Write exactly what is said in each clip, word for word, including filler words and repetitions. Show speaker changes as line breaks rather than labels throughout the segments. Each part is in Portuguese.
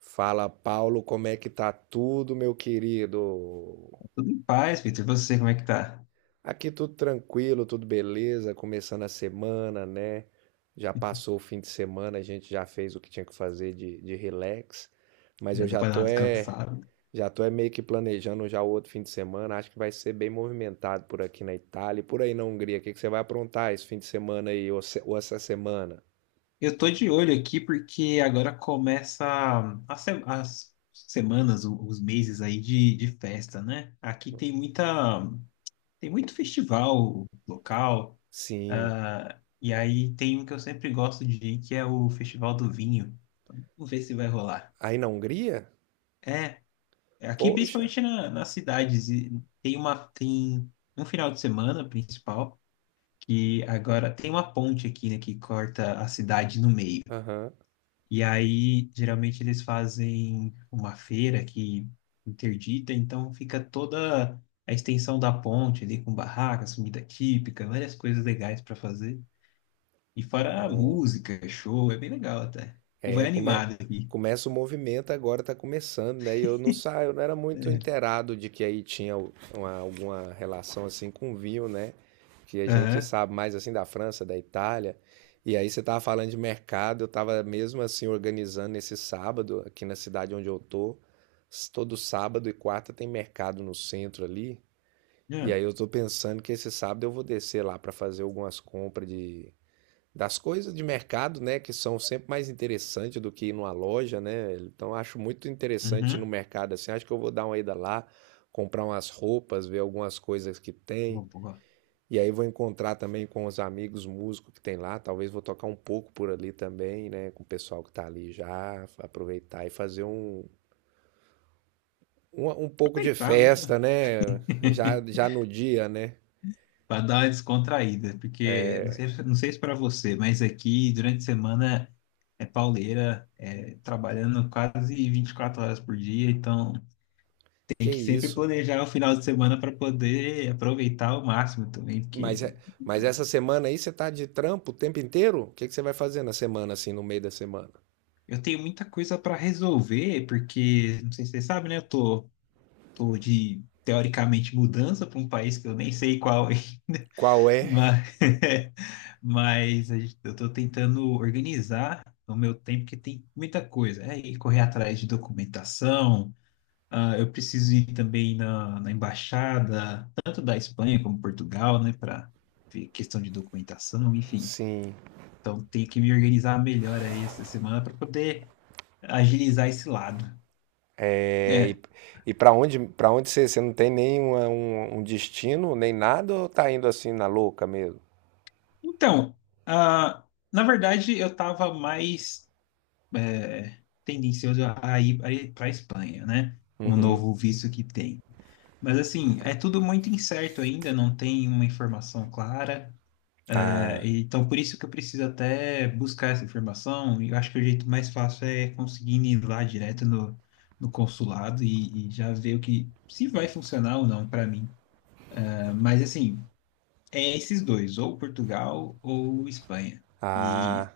Fala, Paulo, como é que tá tudo, meu querido?
Tudo em paz, Peter. E você, como é que tá?
Aqui tudo tranquilo, tudo beleza, começando a semana, né? Já passou o fim de semana, a gente já fez o que tinha que fazer de, de relax, mas eu
Já deu
já
pra dar uma
tô é,
descansada.
já tô é meio que planejando já o outro fim de semana, acho que vai ser bem movimentado por aqui na Itália e por aí na Hungria. O que que você vai aprontar esse fim de semana aí ou, se- ou essa semana?
Eu tô de olho aqui porque agora começa a se- as semanas, o- os meses aí de, de festa, né? Aqui tem muita, tem muito festival local,
Sim,
ah, e aí tem um que eu sempre gosto de ir, que é o Festival do Vinho. Vamos ver se vai rolar.
aí na Hungria?
É, aqui
Poxa,
principalmente na, nas cidades, e tem uma, tem um final de semana principal que agora tem uma ponte aqui, né, que corta a cidade no meio.
aham,
E aí, geralmente, eles fazem uma feira que interdita, então fica toda a extensão da ponte ali com barracas, comida típica, várias coisas legais para fazer. E fora a
bom.
música, show, é bem legal até. O povo
É,
é
come...
animado aqui.
começa o movimento agora, tá começando, né? E eu não saio, eu não era muito
É.
inteirado de que aí tinha u- uma- alguma relação assim com o vinho, né? Que a gente
Aham.
sabe mais assim da França, da Itália. E aí você tava falando de mercado, eu tava mesmo assim organizando esse sábado aqui na cidade onde eu tô. S- Todo sábado e quarta tem mercado no centro ali. E
Uhum.
aí eu tô pensando que esse sábado eu vou descer lá para fazer algumas compras de das coisas de mercado, né, que são sempre mais interessantes do que ir numa loja, né? Então acho muito interessante ir no
Uhum.
mercado assim. Acho que eu vou dar uma ida lá, comprar umas roupas, ver algumas coisas que tem.
Vou vou
E aí vou encontrar também com os amigos músicos que tem lá. Talvez vou tocar um pouco por ali também, né? Com o pessoal que tá ali já, aproveitar e fazer um, um, um pouco de
aproveitar, né?
festa, né? Já, já no dia, né?
Para dar uma descontraída, porque não sei, não sei se para você, mas aqui durante a semana é pauleira, é, trabalhando quase vinte e quatro horas por dia, então
Que
tem que sempre
isso.
planejar o final de semana para poder aproveitar ao máximo também,
Mas, é-
porque
mas essa semana aí você tá de trampo o tempo inteiro? O que que você vai fazer na semana, assim, no meio da semana?
eu tenho muita coisa para resolver, porque não sei se você sabe, né? Eu tô, tô de teoricamente mudança para um país que eu nem sei qual ainda.
Qual é?
Mas, mas a gente- eu estou tentando organizar o meu tempo, porque tem muita coisa. É ir correr atrás de documentação, ah, eu preciso ir também na, na embaixada, tanto da Espanha como Portugal, né, para ver questão de documentação, enfim.
Sim.
Então, tenho que me organizar melhor aí essa semana para poder agilizar esse lado.
É, e
É,
e para onde, para onde você, você não tem nem uma- um, um destino, nem nada, ou tá indo assim na louca mesmo?
então, ah, na verdade, eu estava mais, é, tendencioso a ir para a Espanha, né? Com o
Uhum.
novo visto que tem. Mas, assim, é tudo muito incerto ainda, não tem uma informação clara. É,
Ah,
então, por isso que eu preciso até buscar essa informação. E eu acho que o jeito mais fácil é conseguir ir lá direto no, no consulado e, e já ver o que se vai funcionar ou não para mim. É, mas, assim, é esses dois, ou Portugal ou Espanha. E
ah,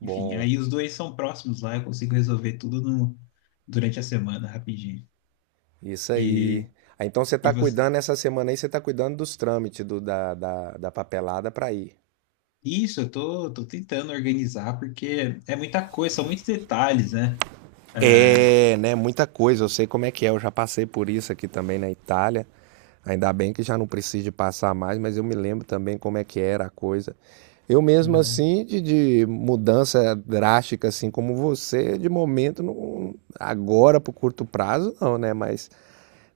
enfim, aí os dois são próximos lá, eu consigo resolver tudo no, durante a semana, rapidinho.
Isso aí.
E,
Ah, então você
e
tá
você?
cuidando essa semana aí, você tá cuidando dos trâmites do, da, da, da papelada pra ir.
Isso, eu tô, tô tentando organizar, porque é muita coisa, são muitos detalhes, né? É,
É, né? Muita coisa. Eu sei como é que é. Eu já passei por isso aqui também na Itália. Ainda bem que já não precisa passar mais, mas eu me lembro também como é que era a coisa. Eu mesmo
é,
assim, de, de mudança drástica, assim como você, de momento, não, agora para o curto prazo, não, né? Mas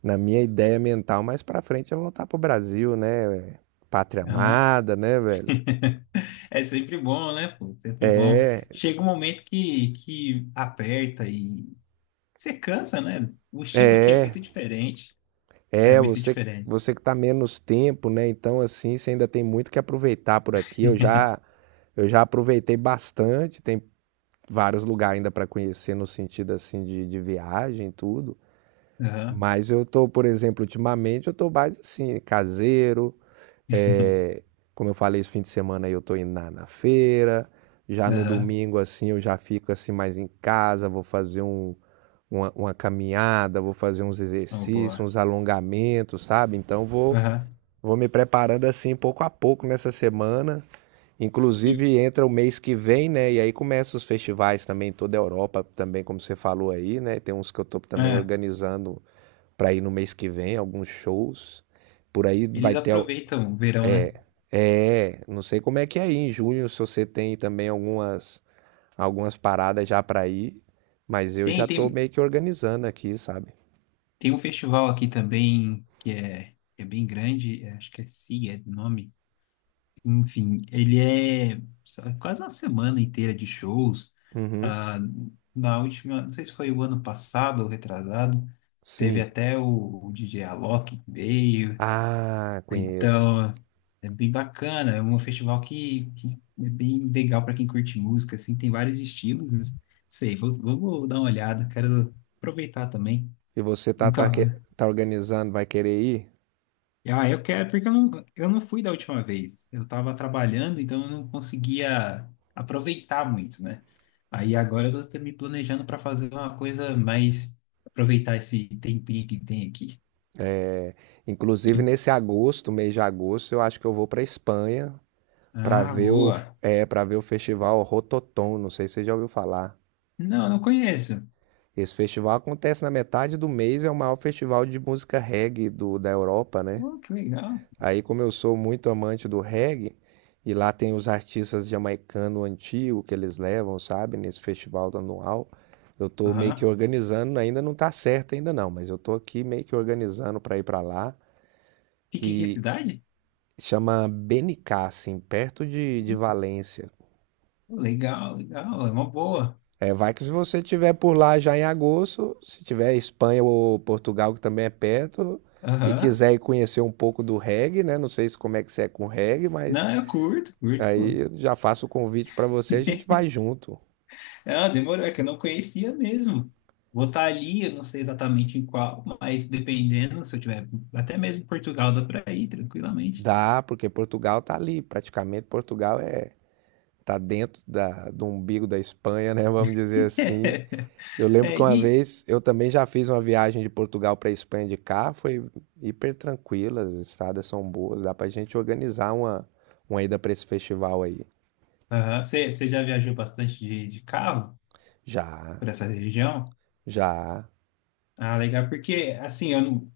na minha ideia mental, mais para frente é voltar pro Brasil, né? Pátria
aham.
amada, né, velho?
É sempre bom, né, pô? Sempre bom.
É,
Chega um momento que, que aperta e você cansa, né? O estilo aqui é
é,
muito diferente. É
é,
muito
você
diferente.
você que está menos tempo, né? Então, assim, você ainda tem muito que aproveitar por aqui. Eu já eu já aproveitei bastante, tem vários lugares ainda para conhecer no sentido assim de, de viagem e tudo.
Aham,
Mas eu tô, por exemplo, ultimamente eu tô mais assim, caseiro. é, como eu falei, esse fim de semana aí eu tô indo na, na feira. Já no
aham.
domingo, assim, eu já fico assim mais em casa, vou fazer um, uma, uma caminhada, vou fazer uns
Oh,
exercícios,
boa.
uns alongamentos, sabe? Então vou,
Aham.
vou me preparando assim pouco a pouco nessa semana.
E
Inclusive entra o mês que vem, né? E aí começam os festivais também em toda a Europa, também como você falou aí, né? Tem uns que eu tô também
ah,
organizando para ir no mês que vem, alguns shows. Por aí vai
eles
ter o-
aproveitam o verão, né?
é, Não sei como é que é aí em junho, se você tem também algumas algumas paradas já para ir, mas eu
Tem,
já tô
tem,
meio que organizando aqui, sabe?
Tem um festival aqui também que é, que é bem grande, é, acho que é SIG, é o nome. Enfim, ele é sa- quase uma semana inteira de shows.
Uhum.
Ah, Na última, não sei se foi o ano passado ou retrasado, teve
Sim.
até o, o D J Alok que veio.
Ah, conheço.
Então, é bem bacana. É um festival que, que é bem legal para quem curte música, assim, tem vários estilos. Não sei, vou, vou vou dar uma olhada, quero aproveitar também.
E você tá tá, que-
Nunca.
tá organizando, vai querer ir?
Ah, eu quero, porque eu não, eu não fui da última vez. Eu estava trabalhando, então eu não conseguia aproveitar muito, né? Aí agora eu estou me planejando para fazer uma coisa mais. Aproveitar esse tempinho que tem aqui.
Inclusive
E-
nesse agosto, mês de agosto, eu acho que eu vou para a Espanha para
ah,
ver o
boa.
é, para ver o festival Rototom, não sei se você já ouviu falar.
Não, não conheço.
Esse festival acontece na metade do mês, é o maior festival de música reggae do, da Europa, né?
Oh, que legal.
Aí, como eu sou muito amante do reggae, e lá tem os artistas jamaicanos antigos que eles levam, sabe, nesse festival anual, eu tô meio que
Aham.
organizando, ainda não tá certo ainda não, mas eu tô aqui meio que organizando para ir para lá,
Fica em que
que
cidade?
Chama Benicassim, perto de, de Valência.
Oh, legal, legal. É uma boa.
É, vai que se você tiver por lá já em agosto, se tiver Espanha ou Portugal, que também é perto, e
Aham.
quiser ir conhecer um pouco do reggae, né? Não sei se como é que você é com reggae, mas
Não, eu curto, curto, pô.
aí eu já faço o convite para você, a gente vai junto.
Ah, demorou, é que eu não conhecia mesmo. Vou estar ali, eu não sei exatamente em qual, mas dependendo, se eu tiver até mesmo em Portugal, dá para ir tranquilamente.
Dá, porque Portugal tá ali, praticamente Portugal é tá dentro da, do umbigo da Espanha, né? Vamos dizer assim. Eu lembro
É,
que uma
e
vez eu também já fiz uma viagem de Portugal para a Espanha de carro, foi hiper tranquila, as estradas são boas, dá pra gente organizar uma, uma ida para esse festival aí.
aham, você você já viajou bastante de, de carro
Já,
por essa região?
já,
Ah, legal, porque assim, eu não,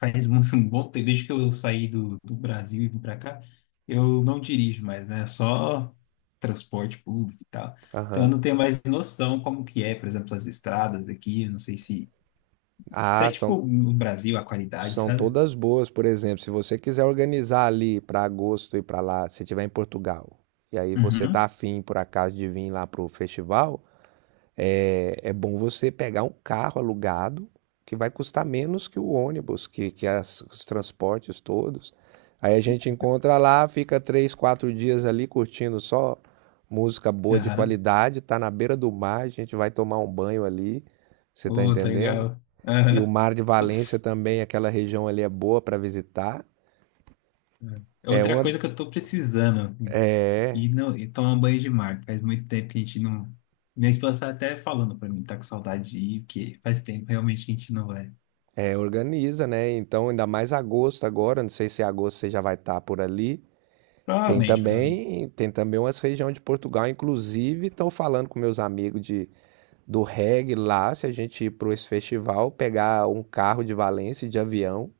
faz muito um bom tempo, desde que eu saí do, do Brasil e vim para cá, eu não dirijo mais, né? Só transporte público e tal. Então eu
aham.
não tenho mais noção como que é, por exemplo, as estradas aqui, eu não sei se isso é
Ah, são,
tipo no Brasil, a qualidade,
são
sabe?
todas boas, por exemplo, se você quiser organizar ali para agosto e para lá, se tiver em Portugal, e aí você tá
Uhum.
afim por acaso de vir lá pro festival. É, é bom você pegar um carro alugado que vai custar menos que o ônibus, que, que as- os transportes todos. Aí a gente encontra lá, fica três, quatro dias ali curtindo só música boa de
Aham.
qualidade, tá na beira do mar, a gente vai tomar um banho ali, você tá
Oh, tá
entendendo?
legal.
E o
Aham.
Mar de
Tô-
Valência também, aquela região ali é boa para visitar.
É
É
outra
uma,
coisa que eu tô precisando, assim. E não, e tomar um banho de mar. Faz muito tempo que a gente não. Minha esposa tá até falando pra mim, tá com saudade de ir, porque faz tempo realmente que a gente não vai.
é, organiza, né? Então, ainda mais agosto agora, não sei se em agosto você já vai estar por ali. Tem
Provavelmente, provavelmente.
também, tem também umas regiões de Portugal, inclusive estão falando com meus amigos de, do reggae lá, se a gente ir para esse festival, pegar um carro de Valência de avião,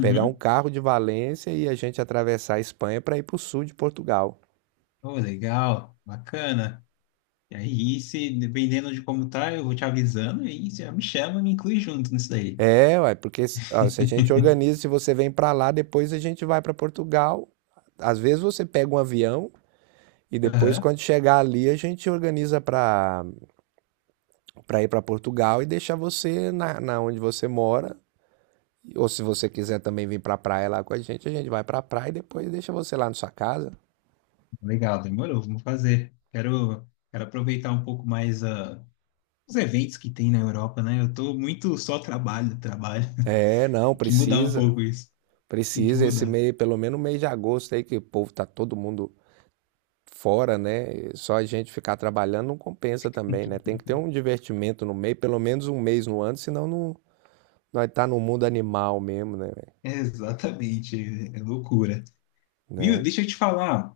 pegar um carro de Valência e a gente atravessar a Espanha para ir para o sul de Portugal.
Oh, legal, bacana. E aí, se dependendo de como tá, eu vou te avisando e aí você já me chama e me inclui junto nisso daí.
É, ué, porque ó, se a gente organiza, se você vem para lá, depois a gente vai para Portugal. Às vezes você pega um avião e depois
Aham.
quando chegar ali a gente organiza para para ir para Portugal e deixar você na, na onde você mora. Ou se você quiser também vir pra praia lá com a gente, a gente vai pra praia e depois deixa você lá na sua casa.
Legal, demorou, vamos fazer. Quero, quero aproveitar um pouco mais, ah, os eventos que tem na Europa, né? Eu tô muito só trabalho, trabalho.
É, não,
Tem que mudar um
precisa.
pouco isso. Tem que
Precisa esse
mudar.
mês, pelo menos mês de agosto aí, que o povo tá todo mundo fora, né? Só a gente ficar trabalhando não compensa também, né? Tem que ter um divertimento no meio, pelo menos um mês no ano, senão não, nós tá no mundo animal mesmo, né, velho?
É, exatamente, é, é loucura. Viu?
Né?
Deixa eu te falar.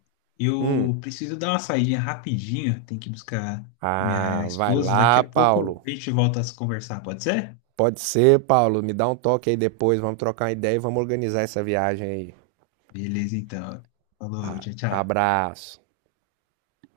Hum.
Eu preciso dar uma saída rapidinho. Tem que buscar
Ah,
minha
vai
esposa. Daqui
lá,
a
Paulo.
pouco a gente volta a se conversar, pode ser?
Pode ser, Paulo. Me dá um toque aí depois. Vamos trocar uma ideia e vamos organizar essa viagem aí.
Beleza, então. Falou,
Ah,
tchau, tchau.
abraço.